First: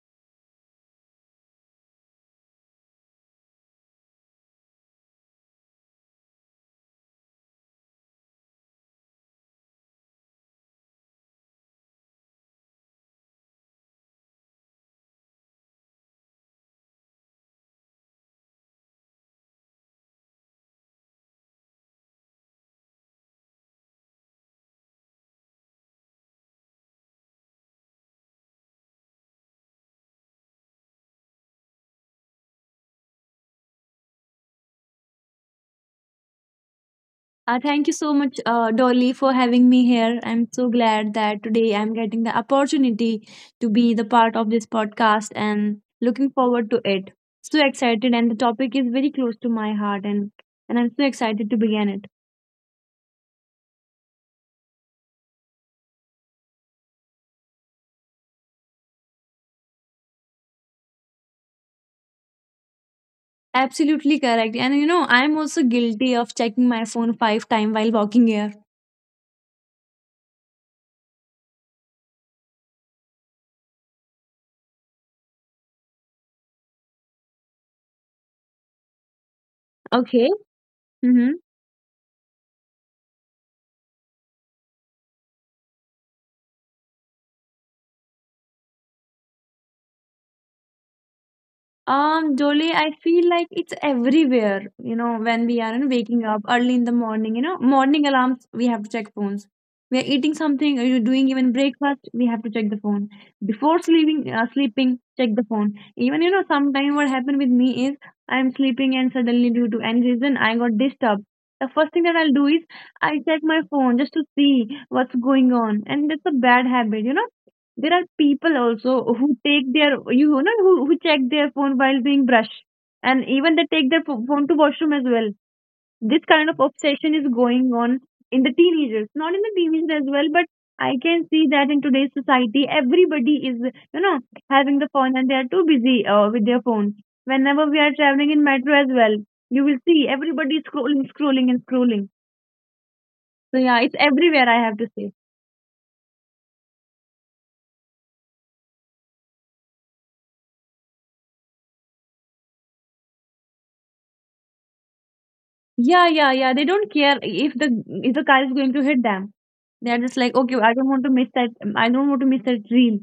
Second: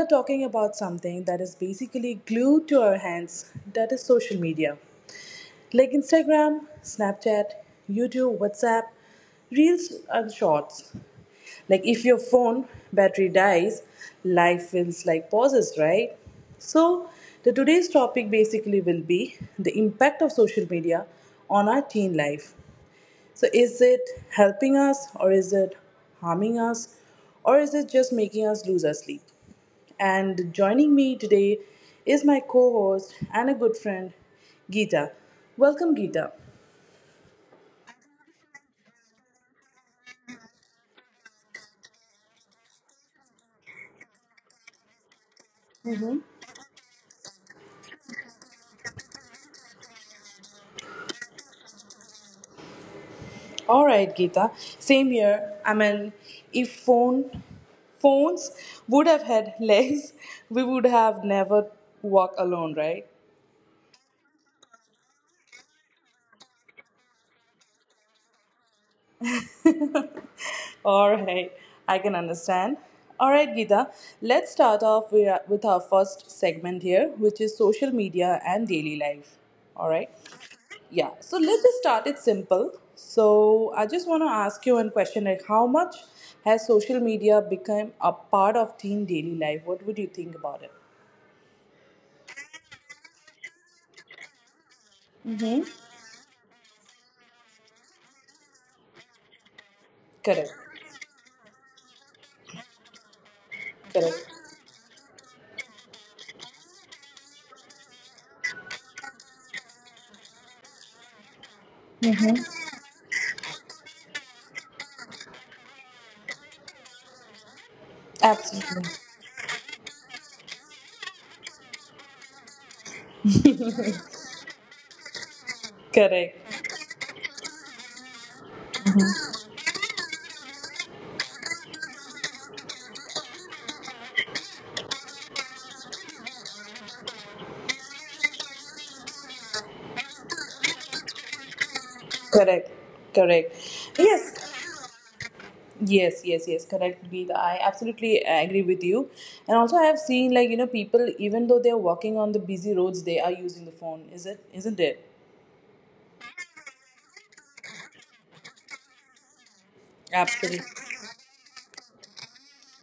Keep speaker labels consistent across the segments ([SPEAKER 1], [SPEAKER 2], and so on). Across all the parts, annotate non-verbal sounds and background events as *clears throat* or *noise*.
[SPEAKER 1] are talking about something that is basically glued to our hands that is social media. Like Instagram, Snapchat, YouTube, WhatsApp, Reels, and Shorts. Like if your phone battery dies, life feels like pauses, right? So, the today's topic basically will be the impact of social media on our teen life. So, is it helping us or is it harming us or is it just making us lose our sleep? And joining me today is my co host and a good friend, Geeta. Welcome, Geeta.
[SPEAKER 2] Thank you so much, Dolly, for having me here. I'm so glad that today I'm getting the opportunity to be the part of this podcast and looking forward to it. So excited, and the topic is very close to my heart, and I'm so excited to begin it.
[SPEAKER 1] All right, Geeta. Same here. I mean, if phones would have had *laughs* legs, we would have never walk alone, right?
[SPEAKER 2] Absolutely correct. And you know, I'm also guilty of checking my phone five times while walking here.
[SPEAKER 1] All right, I can understand. All right, Geeta, let's start off with our first segment here, which is social media and daily life. All right,
[SPEAKER 2] Okay.
[SPEAKER 1] yeah,
[SPEAKER 2] Mm-hmm.
[SPEAKER 1] so let's just start it simple. So, I just want to ask you one question like, how much has social media become a part of teen daily life? What would you think about it?
[SPEAKER 2] Dolly, I feel like it's everywhere, you know, when we are you know, waking up early in the morning, you know, morning alarms, we have to check phones. We are eating
[SPEAKER 1] Correct,
[SPEAKER 2] something, or you're doing even breakfast, we have to check the phone. Before sleeping, uh,
[SPEAKER 1] correct,
[SPEAKER 2] sleeping, check the phone. Even, you know, sometimes what happened with me is I'm sleeping and suddenly due to any reason I got disturbed. The first thing that I'll do is I check my phone just to see what's going on. And that's a bad habit, you know there are people
[SPEAKER 1] absolutely,
[SPEAKER 2] also who take their you know who check their phone while doing brush, and even they take their phone to washroom as well. This kind of
[SPEAKER 1] correct,
[SPEAKER 2] obsession is going on in the teenagers, not in the teenagers as well, but I can see that in today's society everybody is, you know, having the phone and they are too busy with their phone. Whenever we are traveling in metro as well, you will see everybody is scrolling, scrolling, and scrolling.
[SPEAKER 1] correct.
[SPEAKER 2] So
[SPEAKER 1] Correct.
[SPEAKER 2] yeah, it's everywhere,
[SPEAKER 1] Yes,
[SPEAKER 2] I have to say.
[SPEAKER 1] yes, yes, yes, correct. Deed. I absolutely agree with you. And also I have seen like, you know, people even though they're walking on the busy roads, they are using the phone. Is it Isn't it?
[SPEAKER 2] Yeah, yeah, yeah, they don't care if the, if the car is going to hit them. They are just like, okay, I
[SPEAKER 1] Absolutely.
[SPEAKER 2] don't want to miss that. I don't want to miss that reel.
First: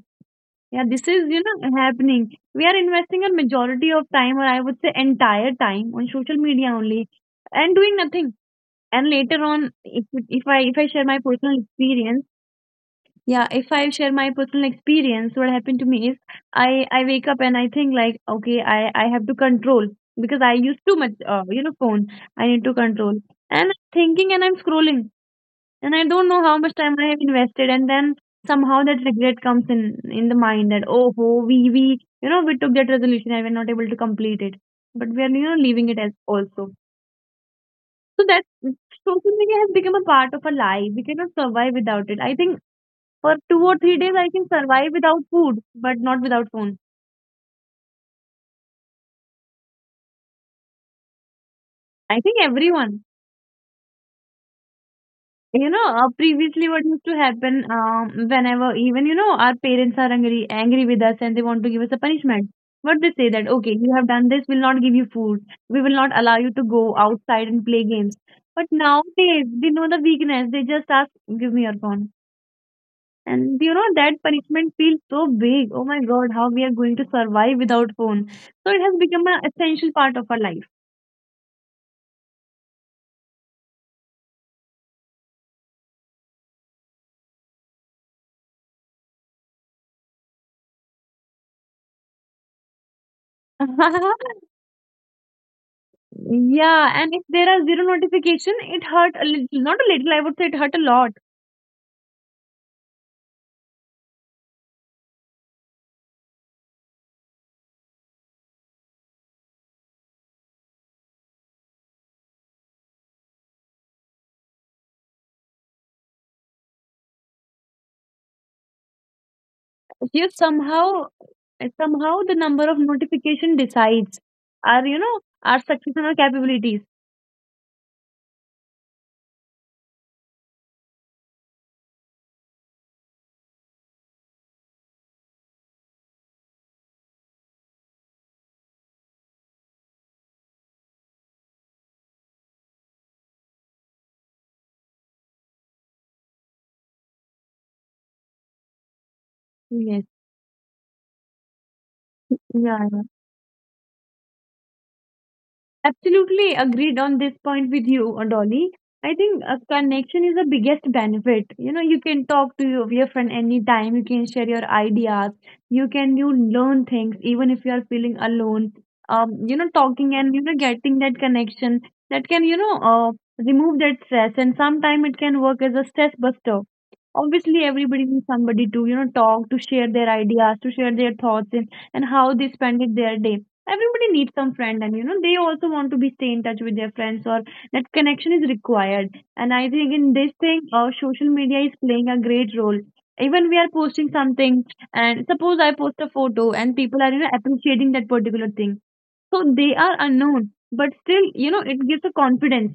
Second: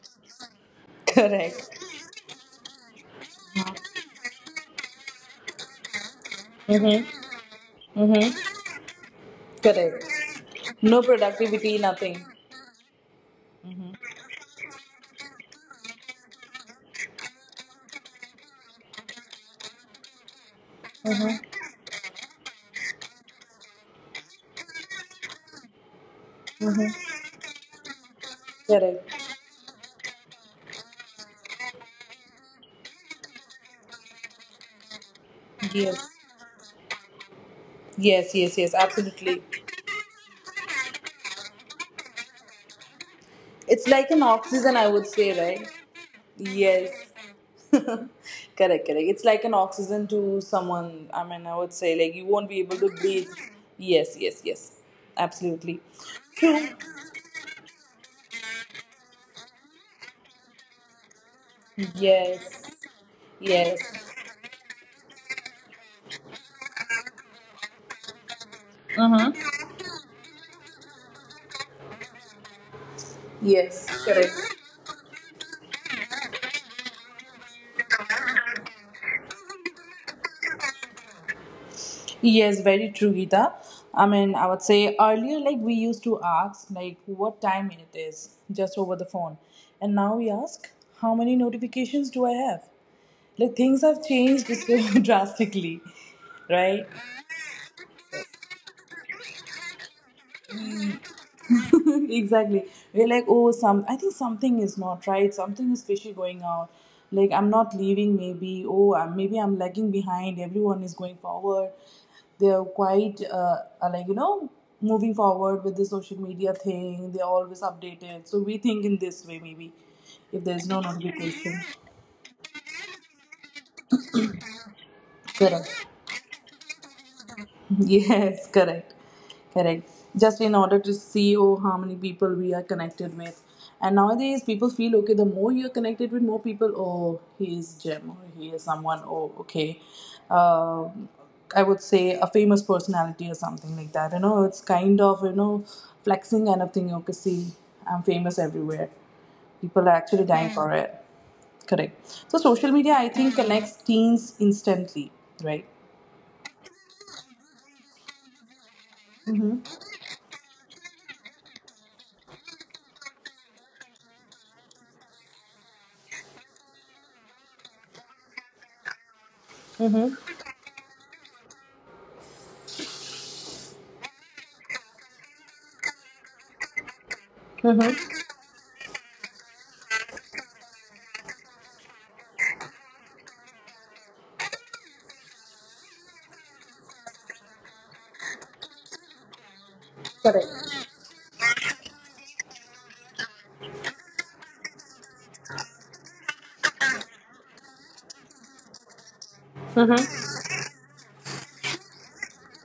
[SPEAKER 2] Yeah, this
[SPEAKER 1] *laughs*
[SPEAKER 2] is you
[SPEAKER 1] Correct.
[SPEAKER 2] know happening. We are investing a majority of time, or I would say entire time, on social media only, and doing nothing. And later on,
[SPEAKER 1] Correct.
[SPEAKER 2] if I
[SPEAKER 1] No
[SPEAKER 2] share my personal
[SPEAKER 1] productivity, nothing.
[SPEAKER 2] experience, yeah, if I share my personal experience, what happened to me is I wake up and I think like, okay, I have to control because I use too much, you know, phone. I need to control. And I'm thinking and I'm scrolling and I don't know how much time I have invested, and then somehow that
[SPEAKER 1] Correct.
[SPEAKER 2] regret comes in the mind that oh ho we you know we took that resolution and we're not able to complete it, but we are you know leaving
[SPEAKER 1] Yes.
[SPEAKER 2] it as also. So
[SPEAKER 1] Yes,
[SPEAKER 2] that
[SPEAKER 1] yes, yes,
[SPEAKER 2] social
[SPEAKER 1] absolutely.
[SPEAKER 2] media has become a part of our life. We cannot survive without it. I think for two or
[SPEAKER 1] It's
[SPEAKER 2] three
[SPEAKER 1] like
[SPEAKER 2] days
[SPEAKER 1] an
[SPEAKER 2] I can
[SPEAKER 1] oxygen I
[SPEAKER 2] survive
[SPEAKER 1] would
[SPEAKER 2] without
[SPEAKER 1] say,
[SPEAKER 2] food,
[SPEAKER 1] right?
[SPEAKER 2] but not without phone.
[SPEAKER 1] Yes. *laughs* Correct, correct. It's like an oxygen to someone. I mean, I would say like
[SPEAKER 2] I
[SPEAKER 1] you
[SPEAKER 2] think
[SPEAKER 1] won't be able to
[SPEAKER 2] everyone.
[SPEAKER 1] breathe. Yes, yes, yes.
[SPEAKER 2] You
[SPEAKER 1] Absolutely.
[SPEAKER 2] know, previously what used to happen, whenever even, you know, our parents are angry with us and they want to give us a punishment.
[SPEAKER 1] Yes.
[SPEAKER 2] What they say that, okay, you have
[SPEAKER 1] Yes.
[SPEAKER 2] done this, we'll not give you food. We will not allow you to go outside and play games. But nowadays,
[SPEAKER 1] Mm-hmm.
[SPEAKER 2] they know the weakness. They just ask, give me your phone. And you know,
[SPEAKER 1] Yes.
[SPEAKER 2] that
[SPEAKER 1] Correct.
[SPEAKER 2] punishment feels so big. Oh my God, how we are going to survive without phone. So it has become an essential part of our life.
[SPEAKER 1] Yes, very true, Gita. I mean, I would say earlier, like we used to ask, like what time it is, just over the phone, and now we ask, how many notifications do I have? Like things have changed
[SPEAKER 2] *laughs*
[SPEAKER 1] *laughs* so drastically, right?
[SPEAKER 2] Yeah, and if there are zero notification, it hurt a little, not a little, I would say it hurt a lot.
[SPEAKER 1] *laughs* Exactly. We're like, oh, some. I think something is not right. Something is fishy going out. Like I'm not leaving. Maybe. Oh, maybe I'm lagging behind. Everyone is going forward. They're quite like you know moving forward with the social media thing. They're always updated. So we think in this way maybe.
[SPEAKER 2] You
[SPEAKER 1] If there's no
[SPEAKER 2] somehow,
[SPEAKER 1] notification,
[SPEAKER 2] somehow the number of notification decides our, you know, our
[SPEAKER 1] correct.
[SPEAKER 2] success and our capabilities.
[SPEAKER 1] *laughs* Yes, correct. Correct. Just in order to see oh how many people we are connected with. And nowadays people feel okay, the more you're connected with more people, oh he is Jim or he is someone, oh okay. Um I would say a famous personality or something like that. You know, it's kind of, you know, flexing kind of thing. Okay, see, I'm famous everywhere. People are
[SPEAKER 2] Yes.
[SPEAKER 1] actually dying for it. Correct.
[SPEAKER 2] Yeah,
[SPEAKER 1] So social media
[SPEAKER 2] yeah.
[SPEAKER 1] I think connects teens instantly, right?
[SPEAKER 2] Absolutely agreed on this point with you, Dolly. I think a
[SPEAKER 1] Mm-hmm.
[SPEAKER 2] connection is the biggest benefit. You know, you can talk to your friend anytime, you can share your ideas, you can you learn things even if you are feeling alone. You know, talking and you know getting that connection that can, you know, remove that stress, and sometimes it can work as a stress buster. Obviously, everybody needs somebody to, you know, talk, to share their ideas, to share their thoughts, and how they spend it their day. Everybody needs some friend, and you know they also want to be stay in touch with their friends, or that connection is required, and I think in this thing
[SPEAKER 1] Correct.
[SPEAKER 2] social media is playing a great role. Even we are posting something, and suppose I post a photo and people are you know appreciating that particular thing, so they are unknown, but still you know it gives a confidence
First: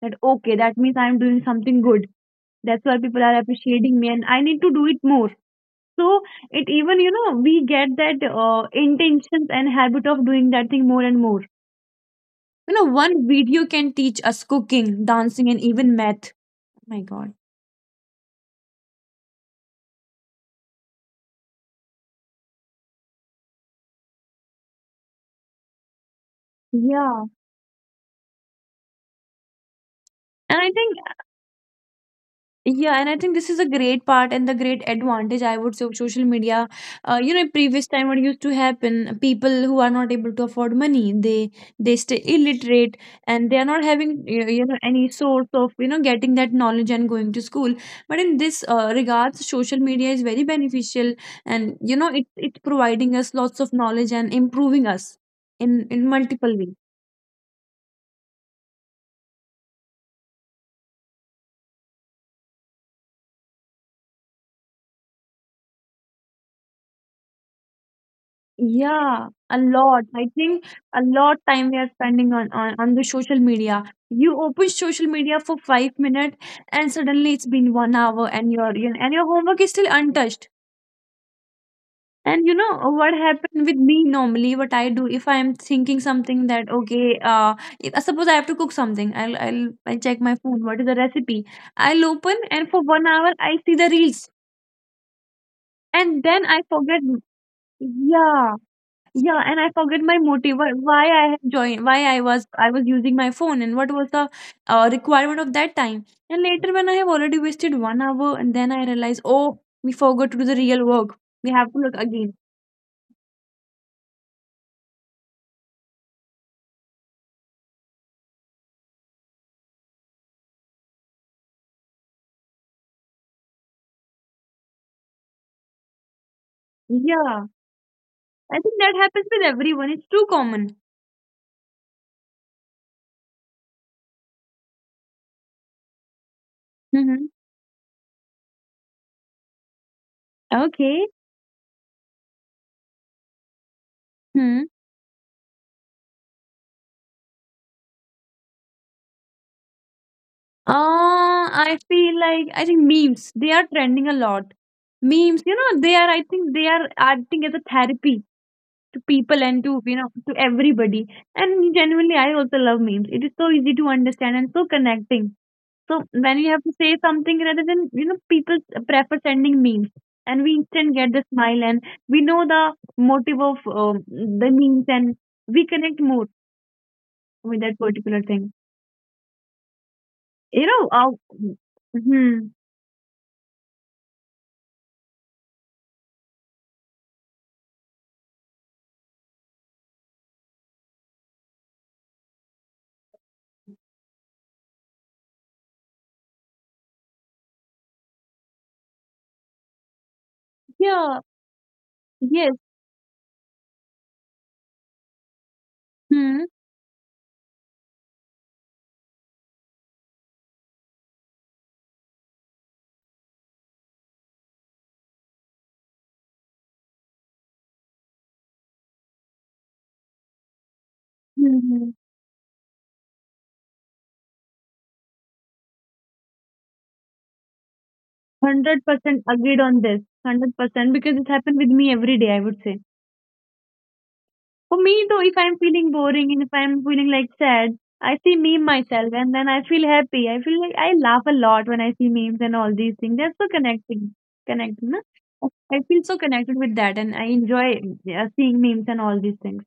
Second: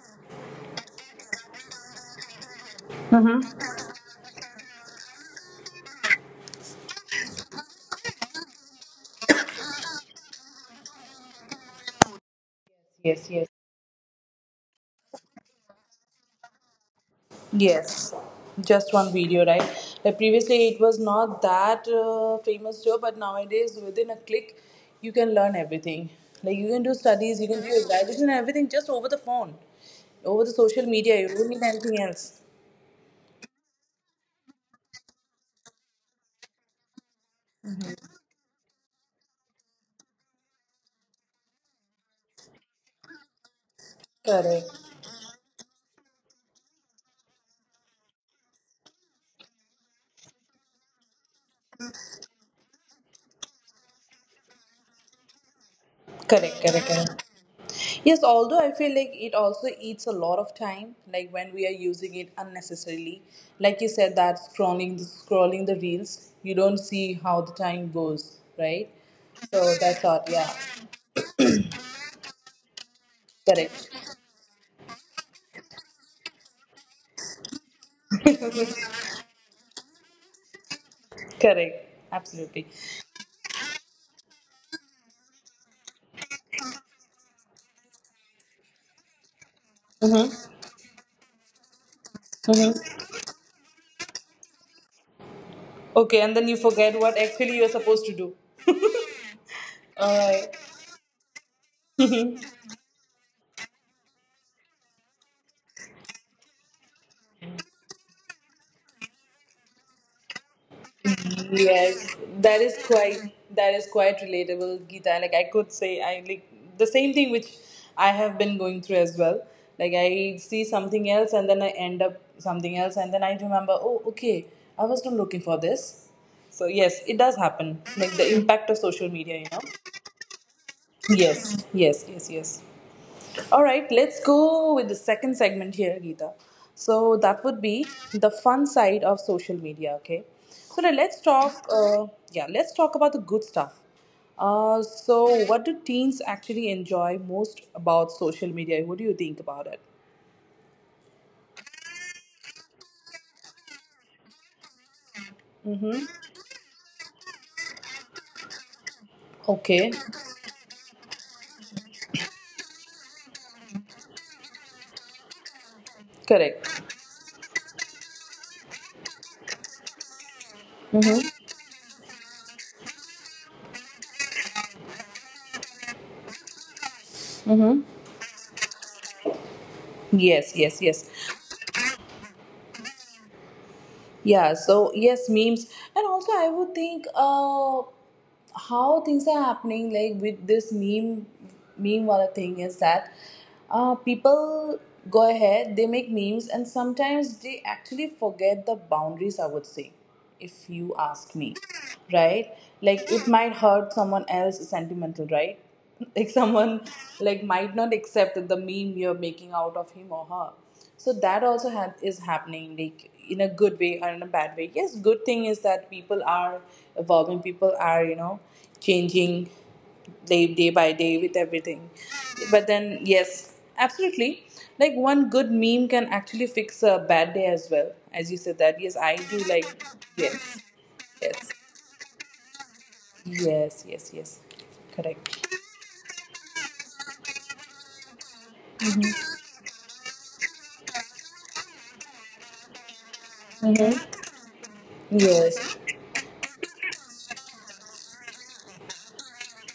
[SPEAKER 2] that okay that means I'm doing something good, that's why people are appreciating me and I need to do it more. So it even you know we get that intentions and habit of doing that thing more and more. You know, one
[SPEAKER 1] Yes, yes,
[SPEAKER 2] video can teach us cooking, dancing, and even math. Oh my God.
[SPEAKER 1] yes. Just one video, right? Like previously, it was not that famous job, but nowadays, within a click, you can learn everything. Like you can do
[SPEAKER 2] Yeah.
[SPEAKER 1] studies, you can do evaluation, everything just over the phone, over the
[SPEAKER 2] And I
[SPEAKER 1] social
[SPEAKER 2] think,
[SPEAKER 1] media. You don't need anything else.
[SPEAKER 2] yeah, and I think this is a great part and the great advantage I would say of social media. You know, previous time what used to happen, people who are not able to afford money, they stay illiterate, and they are not having you know,
[SPEAKER 1] Correct.
[SPEAKER 2] any source of you know getting that knowledge and going to school. But in this regards, social media is very beneficial, and you know it it's providing us lots of knowledge and improving us in
[SPEAKER 1] Correct.
[SPEAKER 2] multiple
[SPEAKER 1] Correct.
[SPEAKER 2] ways.
[SPEAKER 1] Correct. Yes, although I feel like it also eats a lot of time, like when we are using it unnecessarily. Like you said, that scrolling the reels, you don't see how the time goes, right?
[SPEAKER 2] Yeah,
[SPEAKER 1] So
[SPEAKER 2] a
[SPEAKER 1] that's
[SPEAKER 2] lot.
[SPEAKER 1] all.
[SPEAKER 2] I
[SPEAKER 1] Yeah,
[SPEAKER 2] think a lot time we are spending on the social
[SPEAKER 1] correct,
[SPEAKER 2] media. You open social media for 5 minutes and suddenly it's been 1 hour and your and your homework is still untouched.
[SPEAKER 1] correct,
[SPEAKER 2] And
[SPEAKER 1] absolutely.
[SPEAKER 2] you know what happened with me normally, what I do if I am thinking something that okay, if, suppose I have to cook something, I'll I check my phone, what is the recipe? I'll open and for 1 hour I see the reels
[SPEAKER 1] Okay,
[SPEAKER 2] and
[SPEAKER 1] and then
[SPEAKER 2] then
[SPEAKER 1] you
[SPEAKER 2] I
[SPEAKER 1] forget
[SPEAKER 2] forget.
[SPEAKER 1] what actually you're supposed to do.
[SPEAKER 2] Yeah. Yeah, and I forget
[SPEAKER 1] All
[SPEAKER 2] my
[SPEAKER 1] right.
[SPEAKER 2] motive why I had joined, why I was using my phone, and what was the requirement of that time. And later, when I have already wasted 1 hour, and then I realize, oh, we forgot to do the real work. We have to look
[SPEAKER 1] Yes,
[SPEAKER 2] again.
[SPEAKER 1] that is quite relatable, Geeta. Like I could say, I like the same thing which I have been going through as well. Like I see something else and then I end up something else, and then I remember, oh, okay, I was not looking for this. So yes, it does
[SPEAKER 2] Yeah,
[SPEAKER 1] happen. Like the impact
[SPEAKER 2] I
[SPEAKER 1] of
[SPEAKER 2] think that
[SPEAKER 1] social media,
[SPEAKER 2] happens
[SPEAKER 1] you
[SPEAKER 2] with
[SPEAKER 1] know.
[SPEAKER 2] everyone. It's too common.
[SPEAKER 1] Yes, yes, yes, yes. All right, let's go with the second segment here, Geeta. So that
[SPEAKER 2] Mm-hmm.
[SPEAKER 1] would be the fun side of social media. Okay, so now let's
[SPEAKER 2] Okay.
[SPEAKER 1] talk. Yeah, let's talk about the good stuff.
[SPEAKER 2] Hmm.
[SPEAKER 1] So what do teens actually enjoy most about social media? What do you think about it?
[SPEAKER 2] I feel like I think memes they are trending a lot. Memes, you know, they are, I think they are acting as a therapy to people and
[SPEAKER 1] Okay,
[SPEAKER 2] to you know to everybody, and genuinely I also love memes, it is so easy to understand and so connecting. So when we have to
[SPEAKER 1] correct.
[SPEAKER 2] say something, rather than you know people prefer sending memes, and we instant get the smile and we know the motive of the memes, and we connect more with that particular thing, you
[SPEAKER 1] Yes,
[SPEAKER 2] know.
[SPEAKER 1] yes, yes.
[SPEAKER 2] Hmm,
[SPEAKER 1] Yeah, so yes, memes. And also, I would think how things are happening, like with this meme wala thing is that people go ahead, they make memes, and sometimes they actually forget the boundaries, I would say, if you
[SPEAKER 2] yeah.
[SPEAKER 1] ask me, right?
[SPEAKER 2] Yes.
[SPEAKER 1] Like, it might hurt someone else sentimental, right? *laughs* Like,
[SPEAKER 2] Hmm,
[SPEAKER 1] someone like might not accept the meme you're making out of him or her, so that also is happening, like in a good way or in a bad way. Yes, good thing is that people are evolving, people are you know changing day by day with
[SPEAKER 2] hmm,
[SPEAKER 1] everything,
[SPEAKER 2] hmm.
[SPEAKER 1] but then yes, absolutely. Like one good meme can actually fix a bad day as well, as you said that yes, I
[SPEAKER 2] 100%
[SPEAKER 1] do
[SPEAKER 2] agreed
[SPEAKER 1] like.
[SPEAKER 2] on this,
[SPEAKER 1] Yes,
[SPEAKER 2] 100% because it
[SPEAKER 1] yes,
[SPEAKER 2] happened with me every day I would say.
[SPEAKER 1] yes, yes, yes,
[SPEAKER 2] For me though,
[SPEAKER 1] correct,
[SPEAKER 2] if I'm feeling boring and if I'm feeling like sad, I see meme myself and then I feel happy. I feel like I laugh a lot when I see memes and all these things. They're so connecting, connecting. Na? I
[SPEAKER 1] yes,
[SPEAKER 2] I feel so connected with that and I enjoy seeing memes and all these things,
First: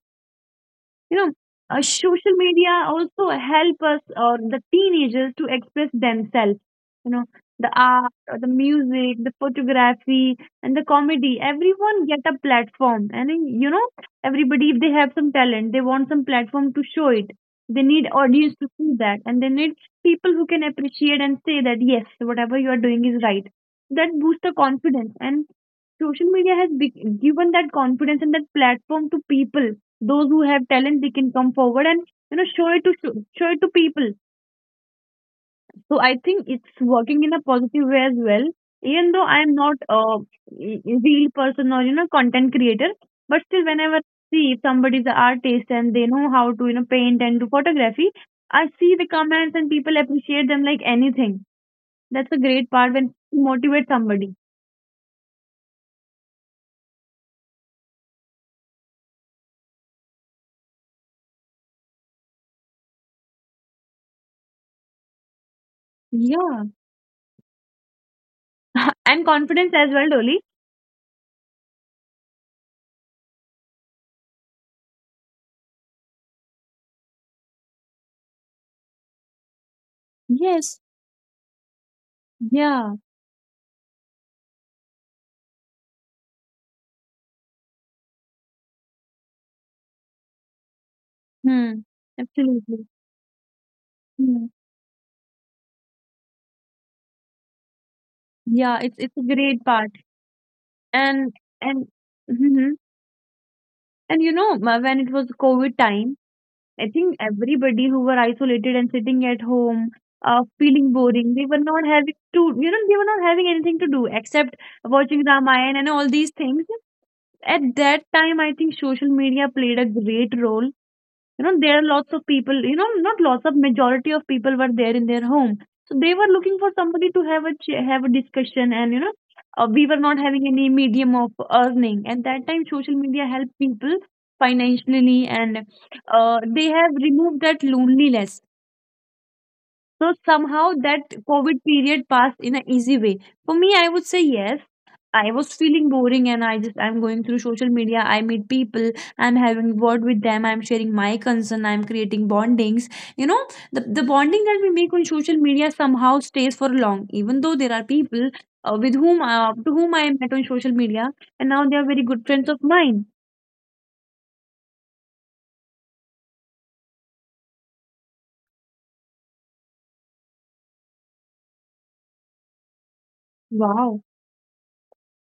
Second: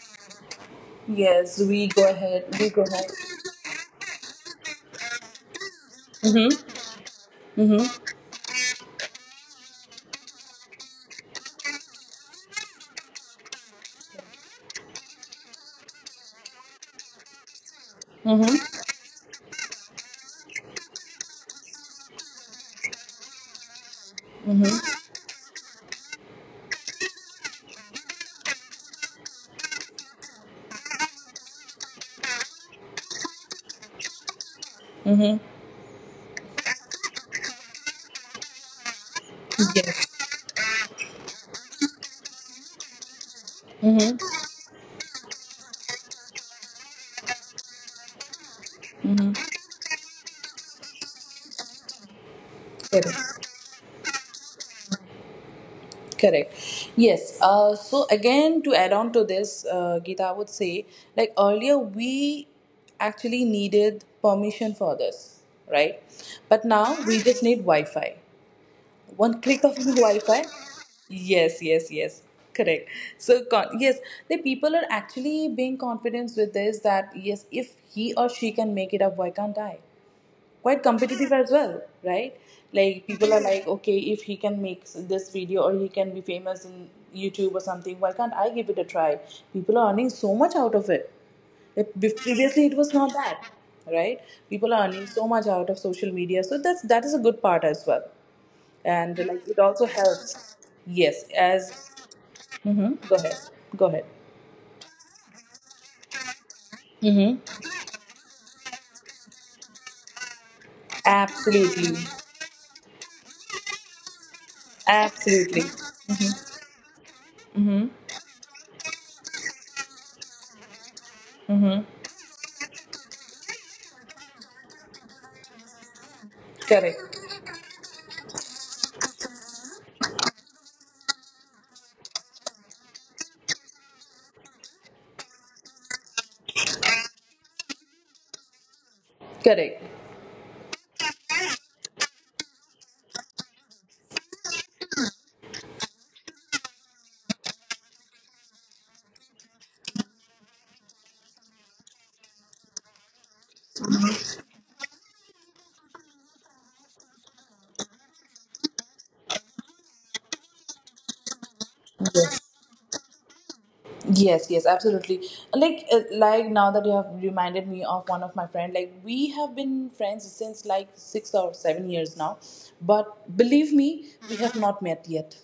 [SPEAKER 2] you know.
[SPEAKER 1] yes. We go
[SPEAKER 2] Social
[SPEAKER 1] ahead, we
[SPEAKER 2] media
[SPEAKER 1] go ahead.
[SPEAKER 2] also help us or the teenagers to express themselves, you know, the art or the music, the photography, and the comedy, everyone get a platform, and you know everybody if they have some talent they want some platform to show it, they need audience to see that and they need people who can appreciate and say that yes whatever you are doing is right. That boosts the confidence, and social media has given that confidence and that platform to people. Those who have talent they can come forward and you know show it to show it to people. So I think it's working in a positive way as well. Even though I am not a
[SPEAKER 1] Yes,
[SPEAKER 2] real person or you know content creator, but still whenever I see if somebody is an artist and they know how to you know paint and do photography, I see the comments and people appreciate them like anything. That's a great part when you
[SPEAKER 1] correct.
[SPEAKER 2] motivate somebody.
[SPEAKER 1] Correct. Yes. So again, to add on to this, Gita, I would say, like earlier, we actually needed permission for this, right? But
[SPEAKER 2] Yeah.
[SPEAKER 1] now we just need Wi-Fi.
[SPEAKER 2] *laughs* And
[SPEAKER 1] One click of *laughs*
[SPEAKER 2] confidence
[SPEAKER 1] the
[SPEAKER 2] as well,
[SPEAKER 1] Wi-Fi.
[SPEAKER 2] Dolly.
[SPEAKER 1] Yes. Yes. Yes. Correct. So yes, the people are actually being confident with this that yes, if he or she can make it up, why can't I? Quite
[SPEAKER 2] Yes.
[SPEAKER 1] competitive as well, right? Like
[SPEAKER 2] Yeah.
[SPEAKER 1] people are like, okay, if he can make this video or he can be famous in YouTube or something, why can't I give it a try? People are earning so much out of it. Like,
[SPEAKER 2] Hmm.
[SPEAKER 1] previously, it was
[SPEAKER 2] Absolutely.
[SPEAKER 1] not that, right?
[SPEAKER 2] Hmm.
[SPEAKER 1] People are earning so much out of social media, so that is a good part as well,
[SPEAKER 2] Yeah,
[SPEAKER 1] and
[SPEAKER 2] it's a
[SPEAKER 1] like it
[SPEAKER 2] great
[SPEAKER 1] also
[SPEAKER 2] part,
[SPEAKER 1] helps. Yes,
[SPEAKER 2] and
[SPEAKER 1] as
[SPEAKER 2] and hmm
[SPEAKER 1] hmm go ahead, go ahead.
[SPEAKER 2] and you know when it was COVID time, I think
[SPEAKER 1] Mm-hmm.
[SPEAKER 2] everybody who were isolated and sitting at home, feeling boring, they were
[SPEAKER 1] Absolutely,
[SPEAKER 2] not having to, you know, they were not having anything to do except watching
[SPEAKER 1] absolutely,
[SPEAKER 2] Ramayana and all these things. At that time, I think social media played a great role. You know, there are lots of people, you know, not lots of majority of people were there in their home, so they were looking for somebody
[SPEAKER 1] correct,
[SPEAKER 2] to have a discussion and we were not having any medium of earning. At that time social media helped people financially, and they have removed that loneliness.
[SPEAKER 1] correct.
[SPEAKER 2] So somehow that COVID period passed in an easy way for me, I would say. Yes, I was feeling boring and I just I'm going through social media. I meet people, I'm having word with them, I'm sharing my concern, I'm creating bondings. You know, the bonding that we make on social media somehow stays for long, even though there are people with whom to whom I met on social media, and now they are very
[SPEAKER 1] Yes.
[SPEAKER 2] good friends of mine.
[SPEAKER 1] Yes, yes, absolutely. Like now that you have reminded me of one of my friend, like we have been friends since like 6 or 7 years now, but believe me,
[SPEAKER 2] Wow.
[SPEAKER 1] we have not met yet.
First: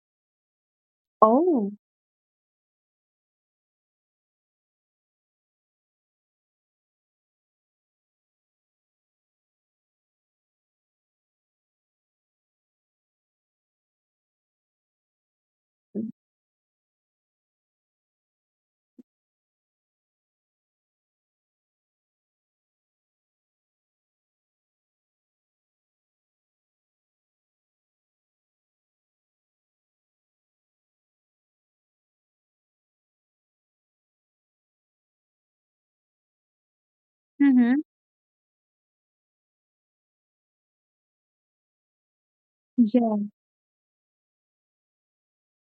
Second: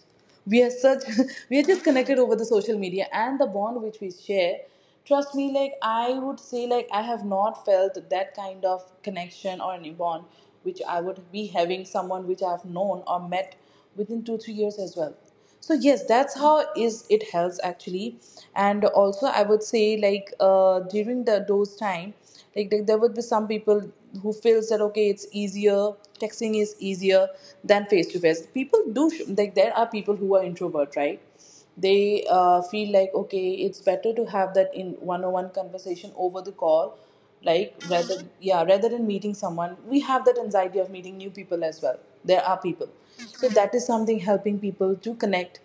[SPEAKER 1] We are such, *laughs* we are
[SPEAKER 2] Oh.
[SPEAKER 1] just connected over the social media and the bond which we share. Trust me, like I would say, like I have not felt that kind of connection or any bond which I would be having someone which I have known or met within 2-3 years as well. So yes, that's how is it helps actually. And also I would say like during the those time, like there would be some people who feels that okay it's easier, texting is easier than face to face. People do like there are people who are introvert, right? They feel like okay it's better to have that in one-on-one conversation over the call, like
[SPEAKER 2] Mm-hmm.
[SPEAKER 1] rather. Yeah, rather than meeting someone, we have that anxiety of meeting new people as well. There are people,
[SPEAKER 2] Yeah.
[SPEAKER 1] so that is something helping people to connect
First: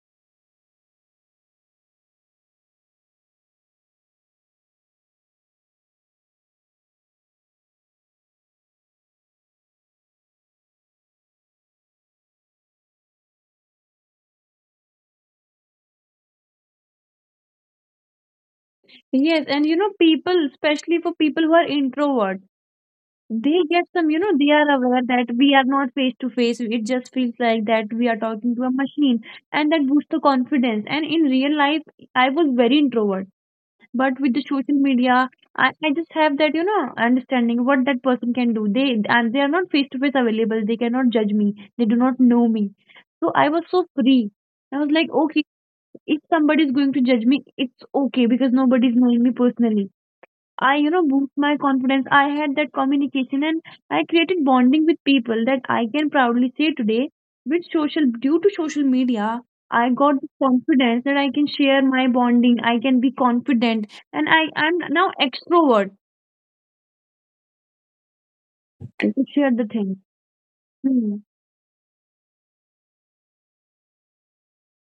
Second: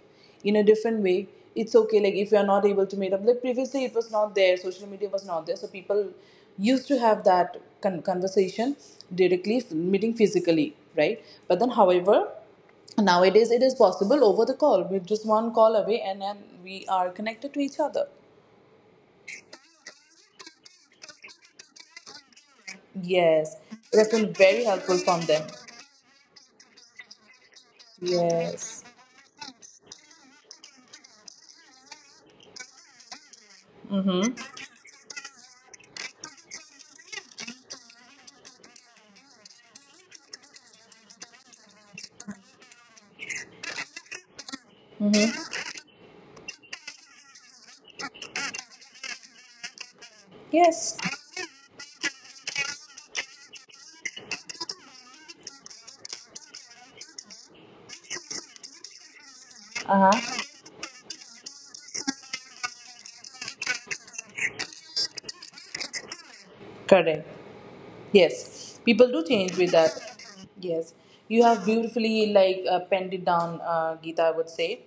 [SPEAKER 1] in a different way. It's okay, like if you are not able to meet up, like previously it was not there, social media was not there, so people used to have that conversation directly meeting physically, right? But then, however, nowadays it is possible over the call, with just one call away, and then we are connected to each other.
[SPEAKER 2] Yes, and you know, people, especially for people who are introvert,
[SPEAKER 1] Yes,
[SPEAKER 2] they get
[SPEAKER 1] it has
[SPEAKER 2] some, you know,
[SPEAKER 1] been
[SPEAKER 2] they
[SPEAKER 1] very
[SPEAKER 2] are
[SPEAKER 1] helpful
[SPEAKER 2] aware
[SPEAKER 1] from
[SPEAKER 2] that
[SPEAKER 1] them.
[SPEAKER 2] we are not face to face. It just feels like that we are talking to a
[SPEAKER 1] Yes.
[SPEAKER 2] machine, and that boosts the confidence. And in real life I was very introvert, but with the social media I just have that, you know, understanding what that person can do. They, and they are not face to face available, they cannot judge me, they do not know me. So I was so free. I was like, okay, if somebody is going to judge me, it's okay because nobody is knowing me personally. I, you
[SPEAKER 1] Yes.
[SPEAKER 2] know, boost my confidence. I had that communication, and I created bonding with people that I can proudly say today. With social, due to social media, I
[SPEAKER 1] Uh
[SPEAKER 2] got the
[SPEAKER 1] huh.
[SPEAKER 2] confidence that I can share my bonding. I can be confident, and I'm now extrovert
[SPEAKER 1] Correct. Yes. People
[SPEAKER 2] to
[SPEAKER 1] do
[SPEAKER 2] share
[SPEAKER 1] change
[SPEAKER 2] the
[SPEAKER 1] with that.
[SPEAKER 2] things.
[SPEAKER 1] Yes.
[SPEAKER 2] Hmm.
[SPEAKER 1] You have beautifully like penned it down, Geeta, I would say.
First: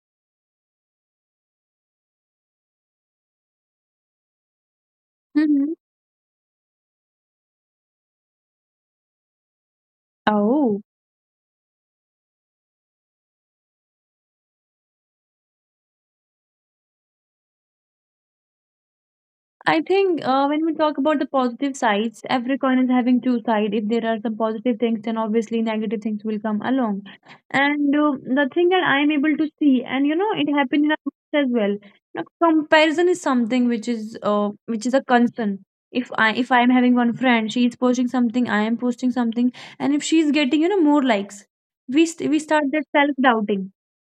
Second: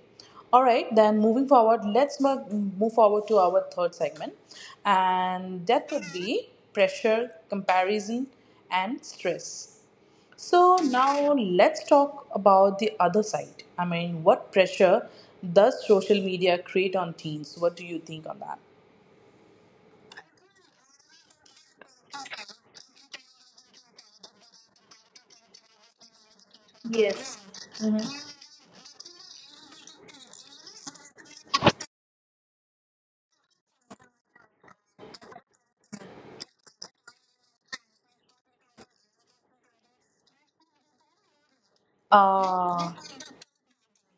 [SPEAKER 1] All right. Then moving forward, let's move forward to our third segment, and
[SPEAKER 2] hmm
[SPEAKER 1] that would be pressure, comparison, and stress. So
[SPEAKER 2] Oh.
[SPEAKER 1] now let's talk about the other side. I mean, what pressure does social media create on teens? What do you think on that?
[SPEAKER 2] I think when we talk about the positive sides, every coin is having two sides. If there are some positive things, then obviously negative things will come along.
[SPEAKER 1] Yes.
[SPEAKER 2] And the thing that I'm able to see, and you know, it happened in our books as well. Now, comparison is something which is a concern. If I'm having one friend, she is posting something, I am posting something, and if she is getting, you know, more likes, we start that
[SPEAKER 1] Ah,
[SPEAKER 2] self doubting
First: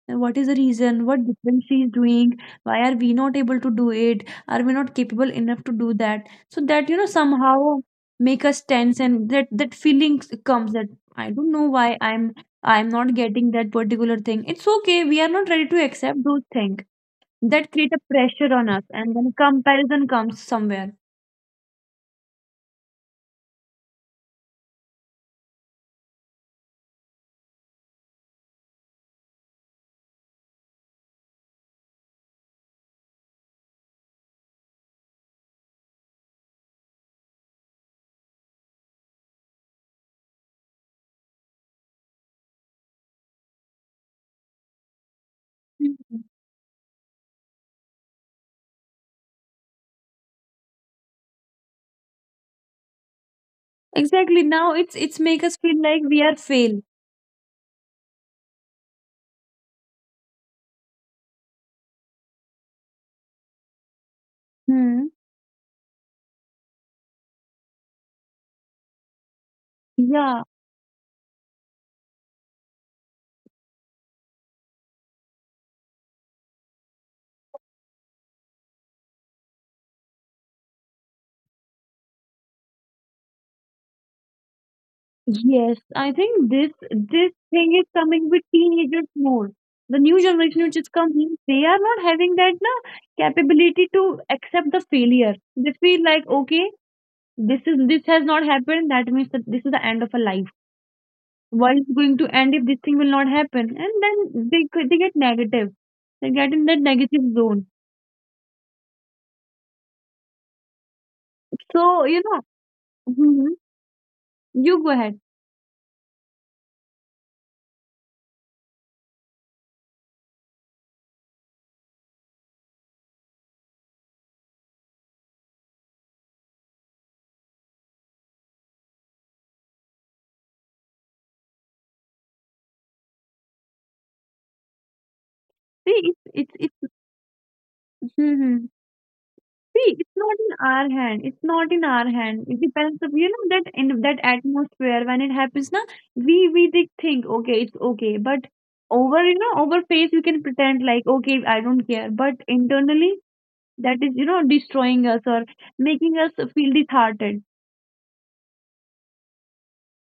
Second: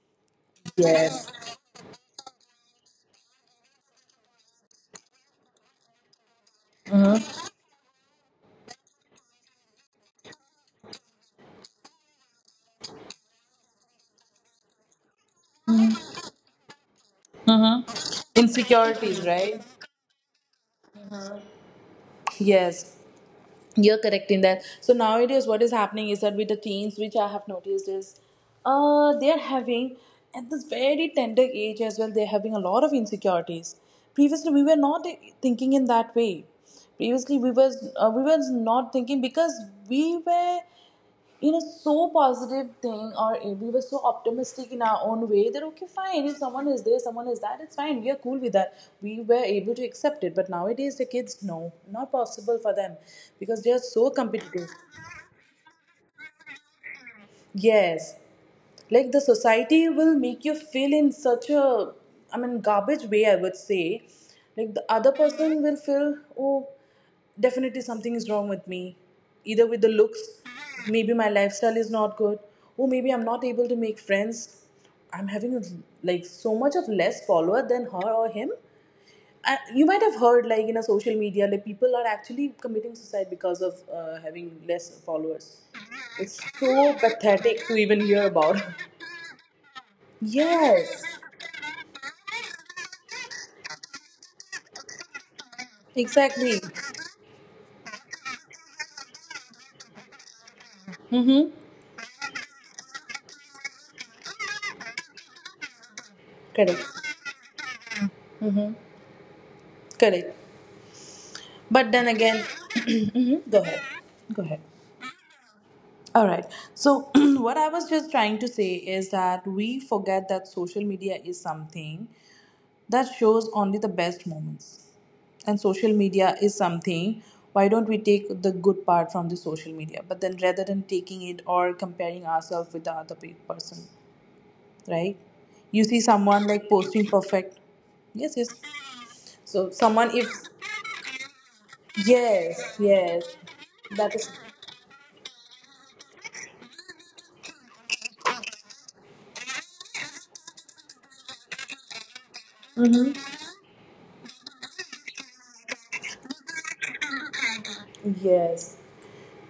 [SPEAKER 2] and what is the reason, what
[SPEAKER 1] yes.
[SPEAKER 2] difference she is doing, why are we not able to do it, are we not capable enough to do that. So that, you know, somehow make us tense, and that feeling comes that I don't know why I'm not getting that particular thing. It's okay, we are not ready to accept those things that create a
[SPEAKER 1] Mm-hmm.
[SPEAKER 2] pressure on us, and
[SPEAKER 1] Insecurities,
[SPEAKER 2] then
[SPEAKER 1] right?
[SPEAKER 2] comparison comes somewhere.
[SPEAKER 1] Yes, you're correct in that. So nowadays, what is happening is that with the teens, which I have noticed is, they are having at this very tender age as well. They're having a lot of insecurities. Previously, we were not thinking in that way. Previously, we was not thinking because we were so positive thing or we were so optimistic in our own way that okay,
[SPEAKER 2] Mhm.
[SPEAKER 1] fine, if someone is this, someone is that, it's fine, we are cool with that. We were able to accept it, but nowadays the kids, no, not possible for them because they are so
[SPEAKER 2] Exactly, now it's
[SPEAKER 1] competitive.
[SPEAKER 2] it's make us feel like we are fail.
[SPEAKER 1] Yes, like the society will make you feel in such a, I mean, garbage way, I would say. Like
[SPEAKER 2] hmm.
[SPEAKER 1] the other person will feel, oh, definitely something is wrong with me, either with the
[SPEAKER 2] Yeah.
[SPEAKER 1] looks, maybe my lifestyle is not good, or maybe I'm not able to make friends, I'm having like so much of less follower than her or him. You might have heard like in a social media like people are actually committing suicide because of having less
[SPEAKER 2] Yes,
[SPEAKER 1] followers.
[SPEAKER 2] I think
[SPEAKER 1] It's
[SPEAKER 2] this
[SPEAKER 1] so
[SPEAKER 2] this thing is
[SPEAKER 1] pathetic to even
[SPEAKER 2] coming with
[SPEAKER 1] hear about.
[SPEAKER 2] teenagers
[SPEAKER 1] *laughs*
[SPEAKER 2] more. The new generation which is
[SPEAKER 1] Yes,
[SPEAKER 2] coming, they are not having that na capability to accept the failure. They feel like, okay,
[SPEAKER 1] exactly.
[SPEAKER 2] this has not happened. That means that this is the end of a life. World
[SPEAKER 1] Mm-hmm.
[SPEAKER 2] is going to end if this thing will not happen, and then they get negative. They get in that negative
[SPEAKER 1] Correct.
[SPEAKER 2] zone.
[SPEAKER 1] Mm-hmm. Correct.
[SPEAKER 2] So you
[SPEAKER 1] But then
[SPEAKER 2] know,
[SPEAKER 1] again, *clears throat*
[SPEAKER 2] hmm
[SPEAKER 1] hmm, go ahead. Go
[SPEAKER 2] you go
[SPEAKER 1] ahead.
[SPEAKER 2] ahead.
[SPEAKER 1] All right. So, *clears throat* what I was just trying to say is that we forget that social media is something that shows only the best moments. And social media is something, why don't we take the good part from the social media? But then rather than taking it or comparing ourselves with the other person. Right?
[SPEAKER 2] See,
[SPEAKER 1] You
[SPEAKER 2] it's
[SPEAKER 1] see
[SPEAKER 2] it's.
[SPEAKER 1] someone like posting perfect.
[SPEAKER 2] Mm-hmm.
[SPEAKER 1] Yes, yes.
[SPEAKER 2] See, it's
[SPEAKER 1] So
[SPEAKER 2] not in
[SPEAKER 1] someone if,
[SPEAKER 2] our hand. It's not in our hand. It depends of, you
[SPEAKER 1] yes,
[SPEAKER 2] know, that
[SPEAKER 1] yes.
[SPEAKER 2] in that
[SPEAKER 1] That is-
[SPEAKER 2] atmosphere when it happens, na we did think okay, it's okay, but over, you know, over face we can pretend like okay, I don't care, but internally
[SPEAKER 1] mm-hmm.
[SPEAKER 2] that is, you know, destroying us or making us feel disheartened.
[SPEAKER 1] Yes.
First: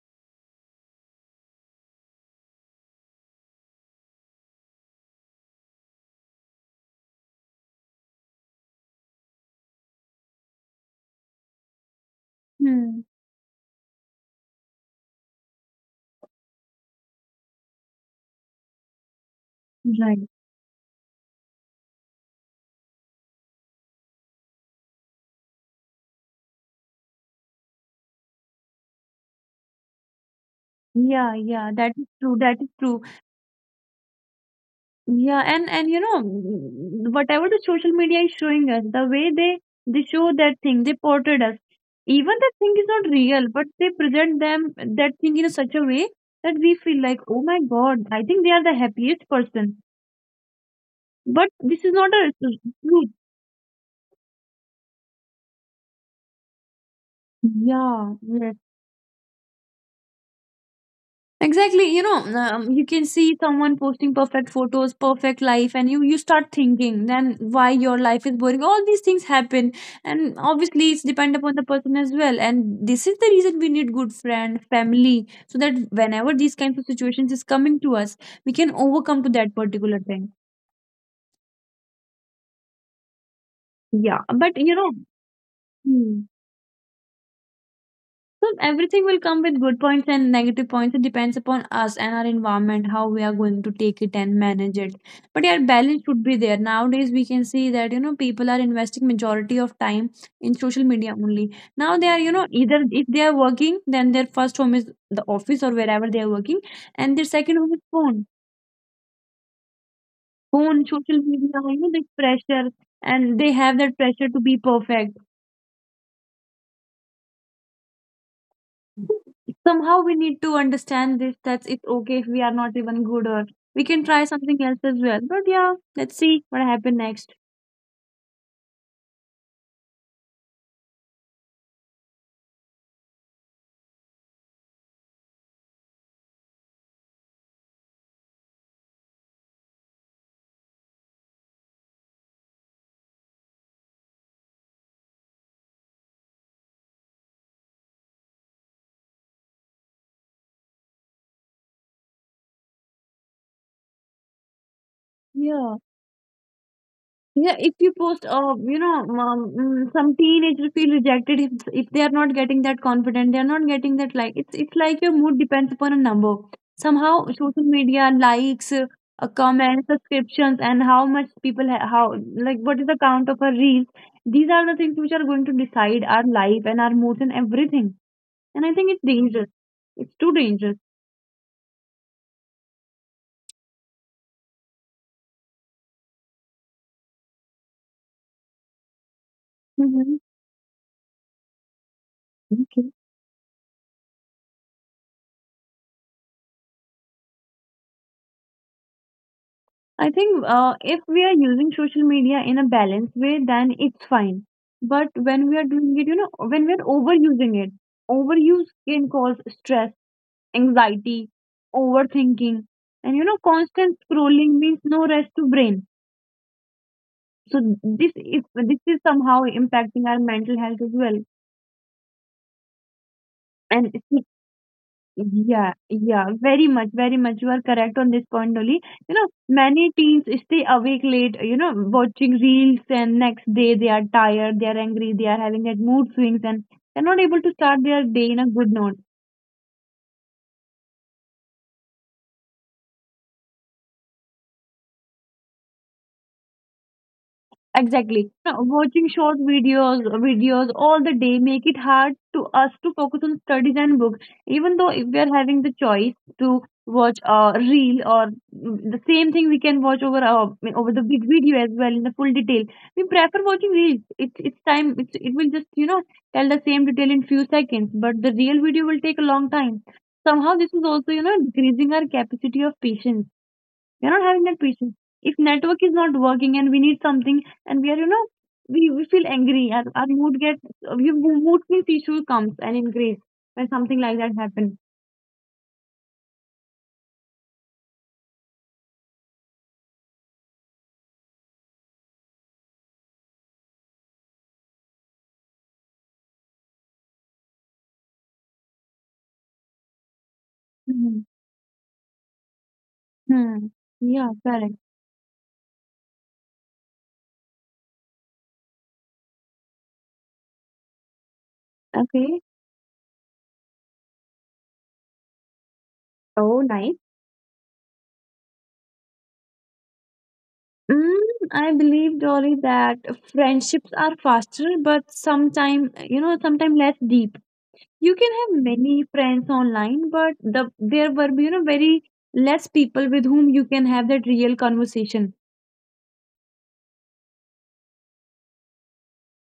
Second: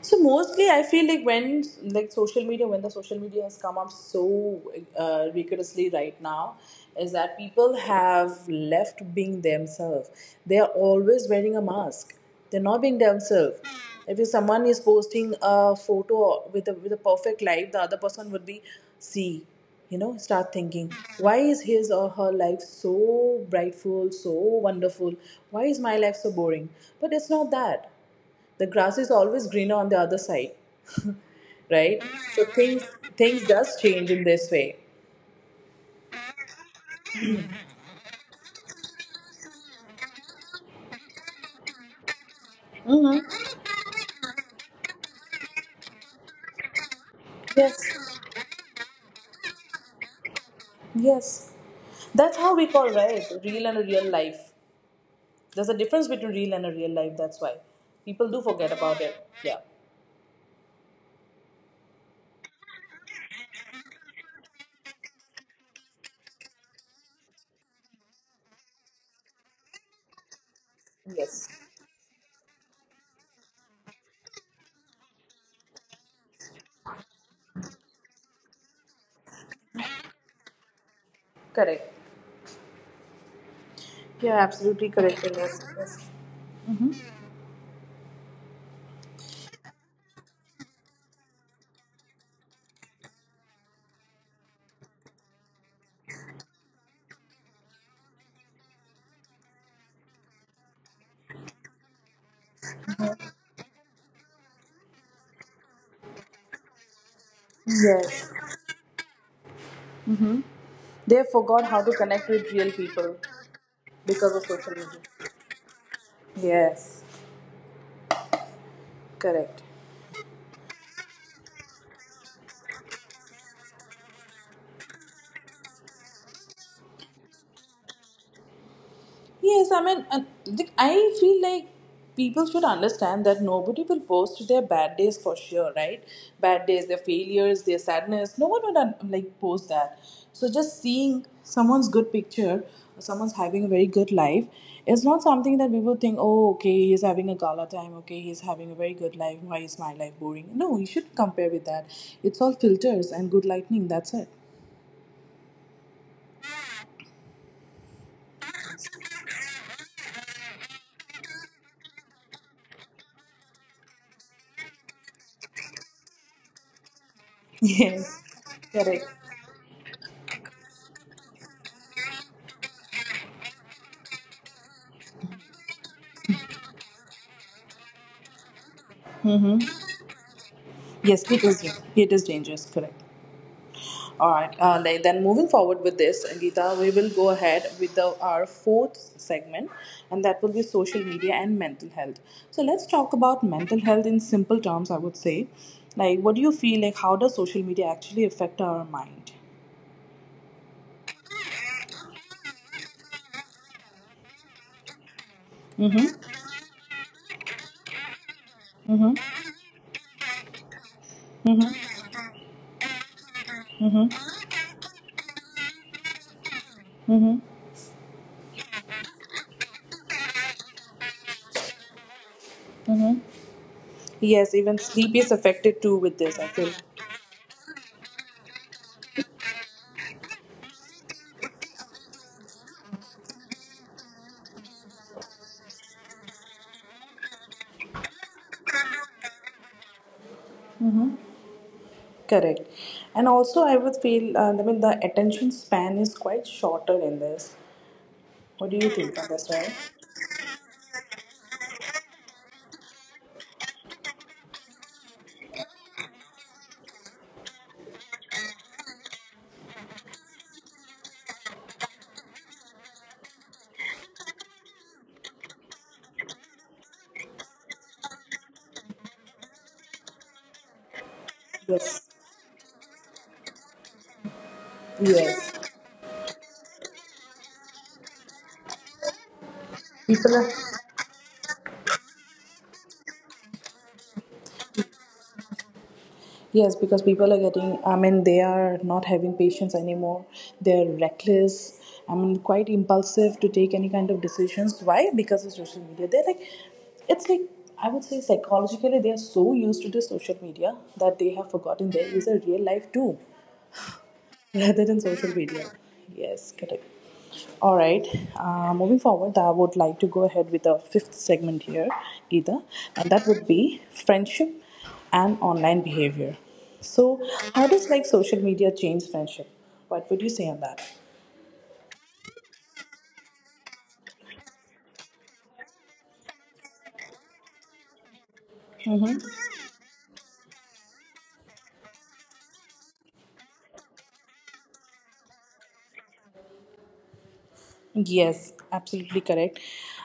[SPEAKER 1] So mostly, I feel like when like social media, when the social media has come up so rigorously right now, is that people have left being themselves. They are always wearing a mask. They're not
[SPEAKER 2] Hmm.
[SPEAKER 1] being themselves. If someone is posting a photo with a perfect life, the other person would be, see,
[SPEAKER 2] Right.
[SPEAKER 1] start thinking, why is his or her life so brightful, so wonderful? Why is my life so boring? But it's not that the grass is always greener on the other side. *laughs*
[SPEAKER 2] Yeah, yeah, that
[SPEAKER 1] Right,
[SPEAKER 2] is true.
[SPEAKER 1] so
[SPEAKER 2] That is
[SPEAKER 1] things,
[SPEAKER 2] true.
[SPEAKER 1] things does change in this way.
[SPEAKER 2] Yeah, and you know whatever the social media is showing us, the way they show that thing, they portray us. Even that thing is not
[SPEAKER 1] Hmm,
[SPEAKER 2] real, but they present them that thing in such a way that we feel like, oh my God,
[SPEAKER 1] yes,
[SPEAKER 2] I think they are the happiest person.
[SPEAKER 1] yes.
[SPEAKER 2] But this is not
[SPEAKER 1] That's
[SPEAKER 2] a
[SPEAKER 1] how we call,
[SPEAKER 2] truth.
[SPEAKER 1] right, real and real life. There's a difference between real and a real life, that's why
[SPEAKER 2] Yeah,
[SPEAKER 1] people do
[SPEAKER 2] yes.
[SPEAKER 1] forget about it. Yeah,
[SPEAKER 2] Exactly, you know, you can see someone posting perfect photos, perfect life, and you start thinking then why your life is boring. All these things happen, and obviously it's depend
[SPEAKER 1] yes,
[SPEAKER 2] upon the person as well. And this is the reason we need good friend, family, so that whenever these kinds of situations is coming to us, we can overcome to that particular thing.
[SPEAKER 1] correct.
[SPEAKER 2] Yeah,
[SPEAKER 1] You're
[SPEAKER 2] but you
[SPEAKER 1] absolutely
[SPEAKER 2] know,
[SPEAKER 1] correct in this. Yes,
[SPEAKER 2] hmm. So everything will come with good points and negative points. It depends upon us and our environment, how we are going to take it and manage it. But yeah, balance should be there. Nowadays, we can see that, you know, people are investing majority of time in social media only. Now they are, you know, either if they are working, then their first home is the office or wherever they are working, and their second home is
[SPEAKER 1] yes,
[SPEAKER 2] phone,
[SPEAKER 1] hmm. They
[SPEAKER 2] social media.
[SPEAKER 1] forgot how
[SPEAKER 2] You
[SPEAKER 1] to
[SPEAKER 2] know, this
[SPEAKER 1] connect with real
[SPEAKER 2] pressure,
[SPEAKER 1] people
[SPEAKER 2] and they have that
[SPEAKER 1] because
[SPEAKER 2] pressure
[SPEAKER 1] of
[SPEAKER 2] to be
[SPEAKER 1] social media.
[SPEAKER 2] perfect.
[SPEAKER 1] Yes, correct.
[SPEAKER 2] Somehow we need to understand this, that it's okay if we are not even good, or we can try something else as well. But yeah, let's see what happens next.
[SPEAKER 1] Yes, I mean, and, like, I feel like people should understand that nobody will post their bad days for sure, right? Bad days, their failures, their sadness. No one would like post that. So just seeing someone's good picture, someone's having a very good life, is not something that people think, oh, okay, he's having a gala time. Okay, he's having a very good life. Why is my life boring? No, you should compare with that. It's all filters and good lightning. That's it.
[SPEAKER 2] Yeah, yeah, if you post some teenager feel rejected if they are not getting that confident, they are not getting that like. It's like your mood depends upon a number.
[SPEAKER 1] *laughs*
[SPEAKER 2] Somehow social
[SPEAKER 1] Yes,
[SPEAKER 2] media
[SPEAKER 1] correct.
[SPEAKER 2] likes, comments, subscriptions, and how much people ha- how like, what is the count of a reels, these are the things which are going to decide our life and our moods and everything. And I think it's
[SPEAKER 1] Mm-hmm.
[SPEAKER 2] dangerous. It's too dangerous.
[SPEAKER 1] Yes, it is. It is dangerous. Correct. All right. Then moving forward with this, Geeta, we will go ahead with the, our fourth segment, and that will be
[SPEAKER 2] Mm-hmm.
[SPEAKER 1] social media and mental health. So let's talk
[SPEAKER 2] Okay.
[SPEAKER 1] about mental health in simple terms. I would say, like, what do you feel like? How does social media actually affect our mind?
[SPEAKER 2] I think if we are using social media in a balanced way, then it's fine. But when we are
[SPEAKER 1] Mm-hmm.
[SPEAKER 2] doing it, you know, when we're overusing it, overuse
[SPEAKER 1] Mm-hmm.
[SPEAKER 2] can cause stress, anxiety, overthinking, and you know, constant scrolling means no rest to brain.
[SPEAKER 1] Mm-hmm.
[SPEAKER 2] So this is somehow impacting our mental health as well. And
[SPEAKER 1] Yes, even sleep is affected too with
[SPEAKER 2] yeah,
[SPEAKER 1] this, I feel.
[SPEAKER 2] yeah, very much, very much. You are correct on this point, Dolly. You know, many teens stay awake late, you know, watching reels, and next day they are tired, they are angry, they are having that mood swings, and they're not able to start their day in a good note.
[SPEAKER 1] Correct, and also I would feel. I mean, the attention span is quite shorter in this. What do
[SPEAKER 2] Exactly.
[SPEAKER 1] you
[SPEAKER 2] Now,
[SPEAKER 1] think on this,
[SPEAKER 2] watching
[SPEAKER 1] right?
[SPEAKER 2] short videos, all the day make it hard to us to focus on studies and books. Even though if we are having the choice to watch a reel or the same thing we can watch over over the big video as well in the full detail, we prefer watching reels. It's time. It's, it will just, you know, tell the same detail in few seconds, but the real video will take a long time. Somehow, this is also, you know,
[SPEAKER 1] Yes.
[SPEAKER 2] increasing our capacity of patience. We're not having that patience.
[SPEAKER 1] Yes.
[SPEAKER 2] If network is not working and we need something, and we are, you know, we feel angry,
[SPEAKER 1] People
[SPEAKER 2] our,
[SPEAKER 1] are,
[SPEAKER 2] our mood gets, mood means issue comes and increase when something like that happens.
[SPEAKER 1] yes, because people are getting, I mean, they are not having patience anymore. They're reckless. I mean, quite impulsive to take any kind of decisions. Why? Because of social media. They're like, it's like, I would say psychologically, they are so used to the social media that they have
[SPEAKER 2] hmm
[SPEAKER 1] forgotten there is a real life too
[SPEAKER 2] Hmm.
[SPEAKER 1] rather
[SPEAKER 2] Yeah,
[SPEAKER 1] than social
[SPEAKER 2] correct.
[SPEAKER 1] media. Yes, correct. All right. Moving forward, I would like to go ahead with the fifth segment here, Geeta,
[SPEAKER 2] Okay.
[SPEAKER 1] and that would be friendship and online behavior. So,
[SPEAKER 2] Oh, nice.
[SPEAKER 1] how does like social media change friendship? What would you say on that?
[SPEAKER 2] Mm, I believe, Dolly, that friendships are faster, but sometime, you know, sometime less deep. You can have many friends online, but the there were, you know, very less people with whom you can have that real conversation.
[SPEAKER 1] Yes, absolutely correct.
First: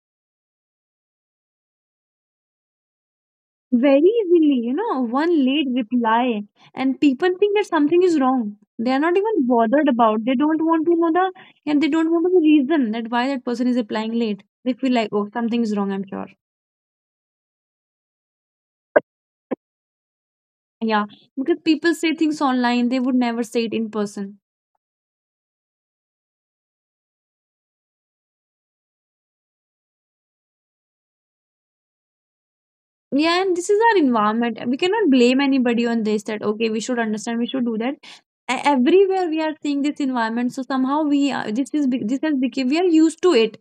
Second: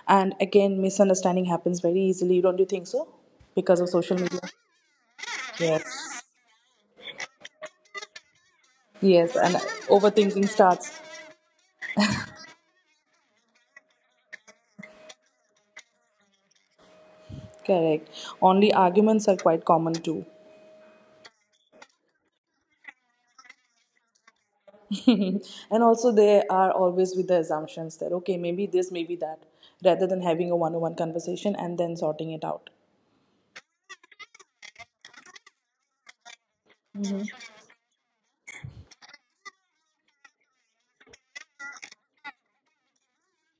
[SPEAKER 1] And again, misunderstanding happens very easily. Don't you think so? Because of
[SPEAKER 2] Very
[SPEAKER 1] social media.
[SPEAKER 2] easily, you know, one late
[SPEAKER 1] Yes.
[SPEAKER 2] reply, and people think that something is wrong. They are not
[SPEAKER 1] Yes,
[SPEAKER 2] even
[SPEAKER 1] and
[SPEAKER 2] bothered about. They
[SPEAKER 1] overthinking
[SPEAKER 2] don't want
[SPEAKER 1] starts.
[SPEAKER 2] to know the and they don't want to know the reason that why that person is replying late. They feel like, oh, something is wrong, I'm sure.
[SPEAKER 1] Correct. Only arguments are quite common too.
[SPEAKER 2] Yeah, because people say things online, they would never say it in person.
[SPEAKER 1] *laughs* Mhm. And also they are always with the assumptions that okay, maybe this, maybe that, rather than having a one-on-one conversation and then sorting it out.
[SPEAKER 2] Yeah, and this is our environment. We cannot blame anybody on this, that okay, we should understand, we should do that. E- Everywhere we are seeing this environment, so somehow we are, this has become, we are used to it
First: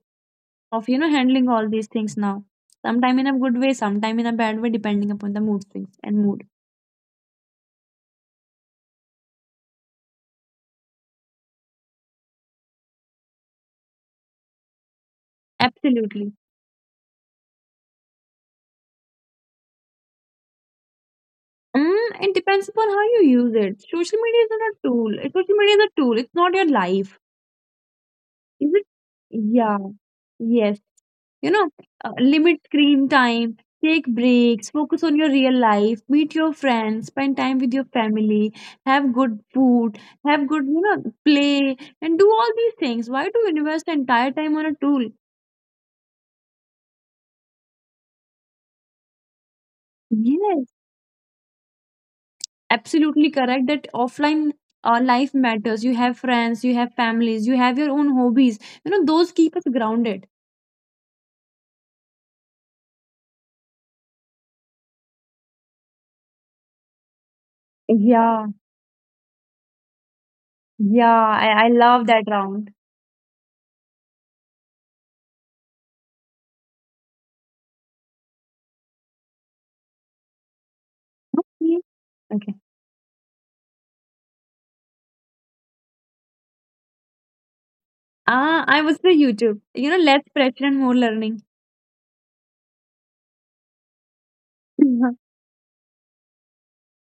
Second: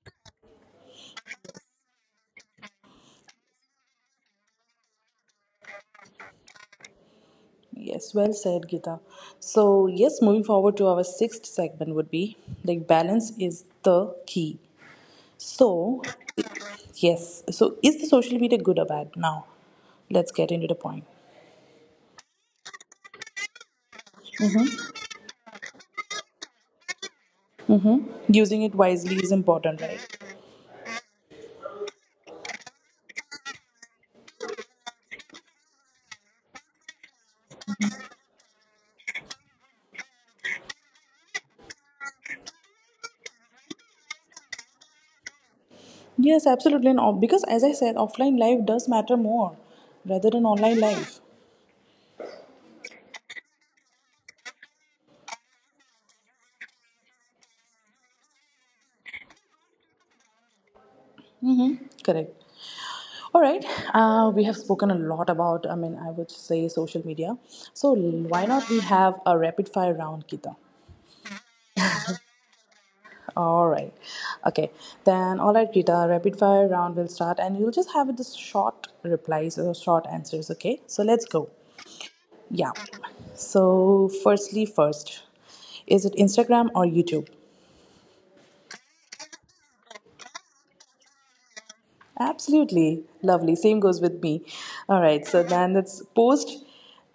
[SPEAKER 2] of, you know, handling all these things now, sometime in a good way, sometime in a bad way, depending upon the mood swings and mood.
[SPEAKER 1] Yes, well said, Gita. So, yes, moving forward to our sixth segment would be like, balance is the key. So,
[SPEAKER 2] Absolutely.
[SPEAKER 1] yes, so is the social media good or bad now? Let's get into the point.
[SPEAKER 2] Mm, it depends upon how you use it. Social media is a tool, it's not your life.
[SPEAKER 1] Using
[SPEAKER 2] Is
[SPEAKER 1] it
[SPEAKER 2] it?
[SPEAKER 1] wisely is important,
[SPEAKER 2] Yeah.
[SPEAKER 1] right?
[SPEAKER 2] Yes, you know, limit screen time, take breaks, focus on your real life, meet your friends, spend time with your family, have good food, have good, you know, play, and do all these things. Why do you invest entire time on a tool?
[SPEAKER 1] Yes, absolutely, and because as I said offline life does matter more rather than
[SPEAKER 2] Yes,
[SPEAKER 1] online life.
[SPEAKER 2] absolutely correct that offline life matters. You have friends, you have families, you have your own hobbies. You know, those keep us grounded.
[SPEAKER 1] Correct. All right, we have spoken a lot about, I mean, I would say social media. So
[SPEAKER 2] Yeah,
[SPEAKER 1] why not we have a rapid fire round, Kita?
[SPEAKER 2] yeah, I love that round.
[SPEAKER 1] All right, okay. Then, all right, Kita, rapid fire round will start and you'll just have this short replies or short answers, okay? So let's go.
[SPEAKER 2] Yeah. Okay.
[SPEAKER 1] Yeah. So, firstly, first, is it Instagram or YouTube?
[SPEAKER 2] Ah, I was the YouTube, you know, less pressure and more learning.
[SPEAKER 1] Absolutely. Lovely. Same goes with me. All
[SPEAKER 2] Mhm.
[SPEAKER 1] right, so then it's post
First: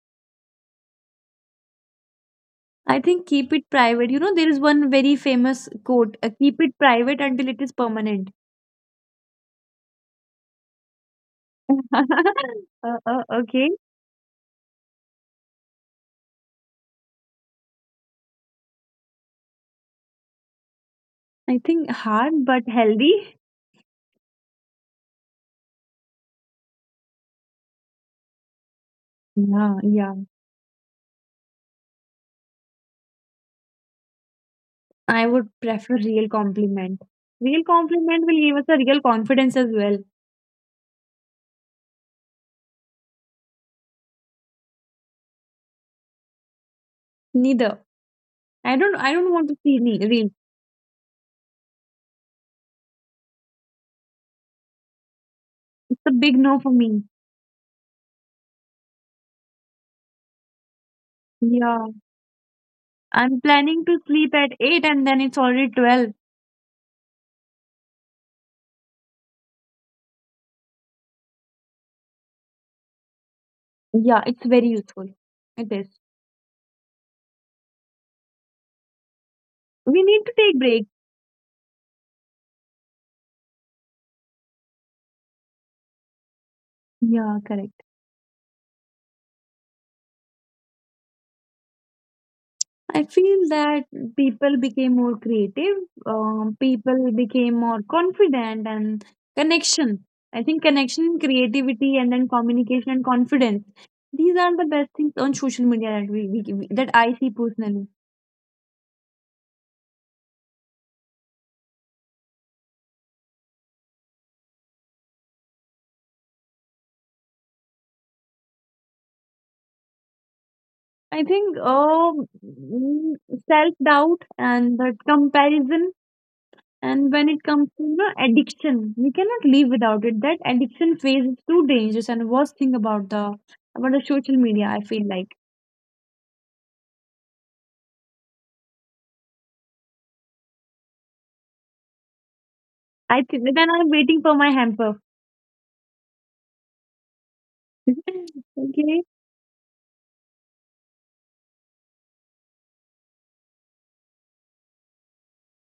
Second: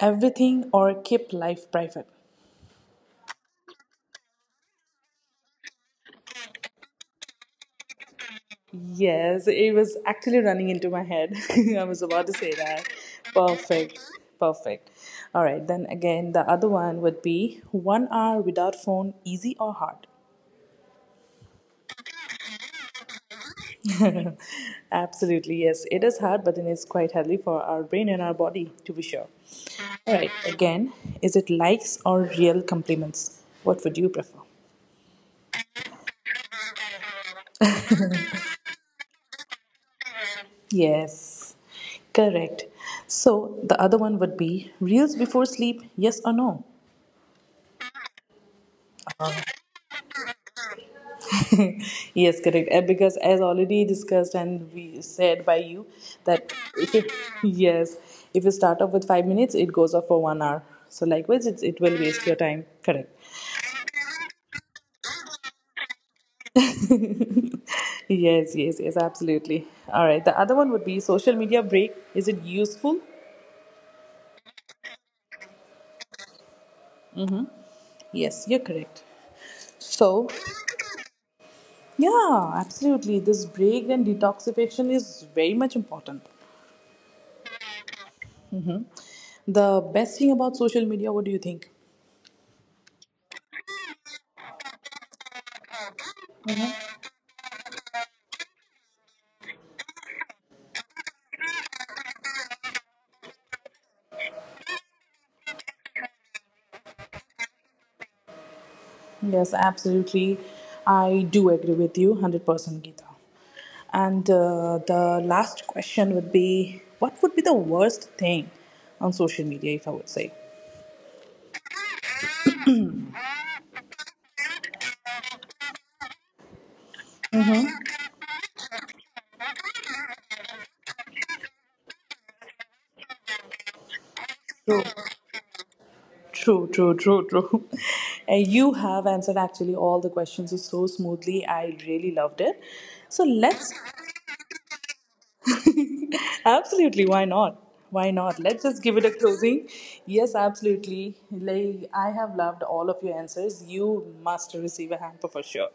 [SPEAKER 1] everything or keep life private.
[SPEAKER 2] I think keep it private. You know, there is one very famous quote, keep it private until it is permanent.
[SPEAKER 1] Yes, it was actually running into my head. *laughs* I was
[SPEAKER 2] *laughs*
[SPEAKER 1] about to say that.
[SPEAKER 2] Okay.
[SPEAKER 1] Perfect. Perfect. All right, then again, the other one would be 1 hour without phone, easy or hard?
[SPEAKER 2] I think hard but healthy.
[SPEAKER 1] *laughs* Absolutely, yes. It is hard, but then it's quite healthy for our brain and our body, to be sure.
[SPEAKER 2] Yeah,
[SPEAKER 1] All
[SPEAKER 2] yeah.
[SPEAKER 1] right, again, is it likes or real compliments? What would you prefer?
[SPEAKER 2] I would prefer real compliment. Real compliment will give us a real confidence as well.
[SPEAKER 1] Yes, correct. So the other one would be reels before sleep, yes or no?
[SPEAKER 2] Neither. I don't want to see me real.
[SPEAKER 1] *laughs* Yes, correct. Because as already discussed and we said by you
[SPEAKER 2] It's a big
[SPEAKER 1] that
[SPEAKER 2] no for
[SPEAKER 1] if
[SPEAKER 2] me.
[SPEAKER 1] it *laughs* yes, if you start off with 5 minutes, it goes off for 1 hour. So likewise, it's, it
[SPEAKER 2] Yeah.
[SPEAKER 1] will waste your time. Correct.
[SPEAKER 2] I'm planning to sleep at 8 and then it's already 12.
[SPEAKER 1] *laughs* Yes, yes, yes, absolutely. All right. The other one would be social media break. Is it useful?
[SPEAKER 2] Yeah, it's very useful. It is.
[SPEAKER 1] Yes, you're correct.
[SPEAKER 2] We need to
[SPEAKER 1] So,
[SPEAKER 2] take breaks.
[SPEAKER 1] yeah, absolutely. This break and detoxification is very much important.
[SPEAKER 2] Yeah, correct.
[SPEAKER 1] The best thing about social media, what do you think?
[SPEAKER 2] I feel that people became more creative, people became more confident, and connection. I think connection, creativity, and then communication and confidence. These are the best things on social media that that I see personally.
[SPEAKER 1] Yes, absolutely. I do agree with you 100%, Geeta. And the last question would be what would be the worst thing on social media, if I would say?
[SPEAKER 2] I think self doubt and the comparison, and when it comes to the addiction, we cannot live without it. That addiction phase is too dangerous and worst thing about the social media. I
[SPEAKER 1] True,
[SPEAKER 2] feel like.
[SPEAKER 1] true, true, true, true. *laughs* And you have answered actually all the questions so smoothly. I really loved it. So
[SPEAKER 2] I think then
[SPEAKER 1] let's,
[SPEAKER 2] I'm waiting for my hamper.
[SPEAKER 1] absolutely, why not? Why not?
[SPEAKER 2] *laughs*
[SPEAKER 1] Let's just give
[SPEAKER 2] Okay.
[SPEAKER 1] it a closing. Yes, absolutely. Like I have loved all of your answers. You must receive a hamper for sure.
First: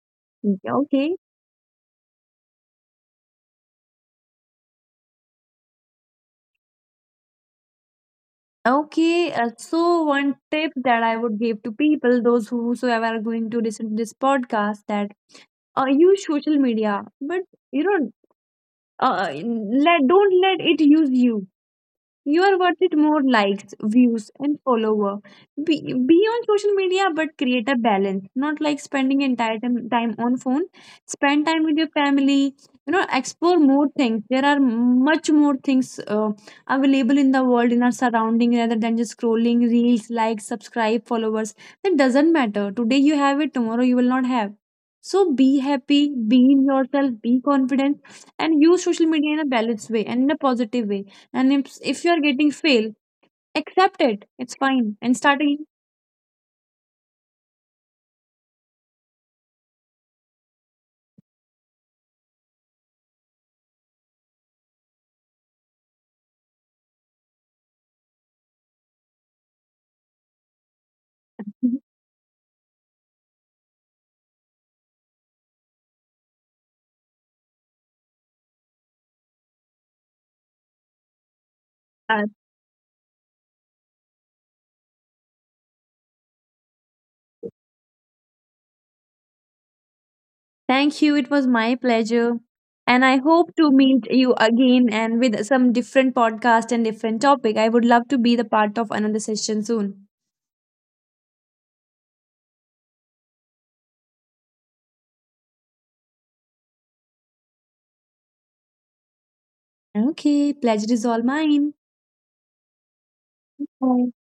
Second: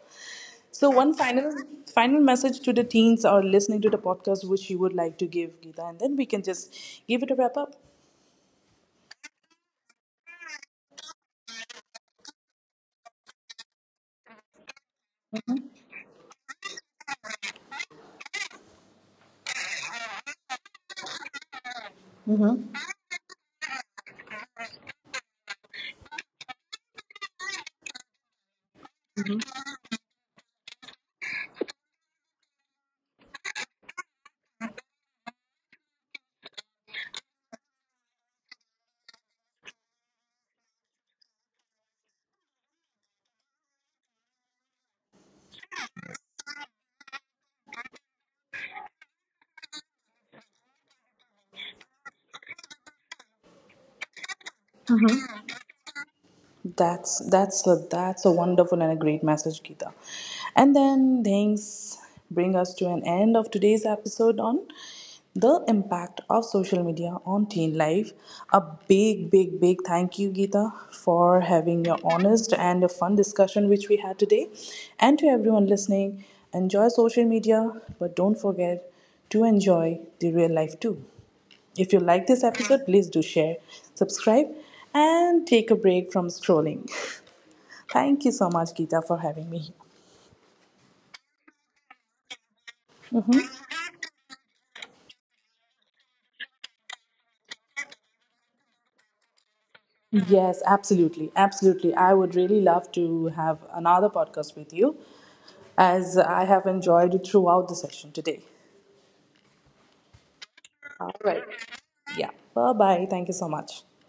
[SPEAKER 1] So one
[SPEAKER 2] Okay.
[SPEAKER 1] final message to the teens or listening to the podcast which you would like to give, Gita, and then we can just give it a wrap up.
[SPEAKER 2] Okay. So one tip that I would give to people, those whosoever are going to listen to this podcast, that use social media, but you know, let don't let it use you. You are worth it more likes, views, and follower. Be, be on social media, but create a balance. Not like spending entire time, on phone. Spend time with your family. You know, explore more things. There are much more things available in the world in our surrounding, rather than just scrolling reels, likes, subscribe, followers. That doesn't matter. Today you have it, tomorrow you will not have. So be happy, be in yourself, be confident, and use social media in a balanced way and in a positive way. And if you're getting fail, accept it. It's fine. And start again.
[SPEAKER 1] That's, that's a wonderful and a great message, Geeta. And then things bring us to an end of today's episode on the impact of social media on teen life. A Big, big, big thank you, Geeta, for having your honest and a fun discussion which we had today. And to everyone listening, enjoy social media, but don't forget to enjoy the real life too. If you like
[SPEAKER 2] Uh,
[SPEAKER 1] this episode, please do share, subscribe, and take a break from scrolling. *laughs* Thank you so much, Geeta, for having me here.
[SPEAKER 2] thank you. It was my pleasure. And I hope to meet you again and with some different podcast and different topic. I would love to be the part of another session soon.
[SPEAKER 1] Yes, absolutely. Absolutely. I would really love to have another podcast with you as I have enjoyed it throughout the session today.
[SPEAKER 2] Okay, pleasure is all mine.
[SPEAKER 1] Yeah. Bye bye. Thank you so much.
[SPEAKER 2] Bye.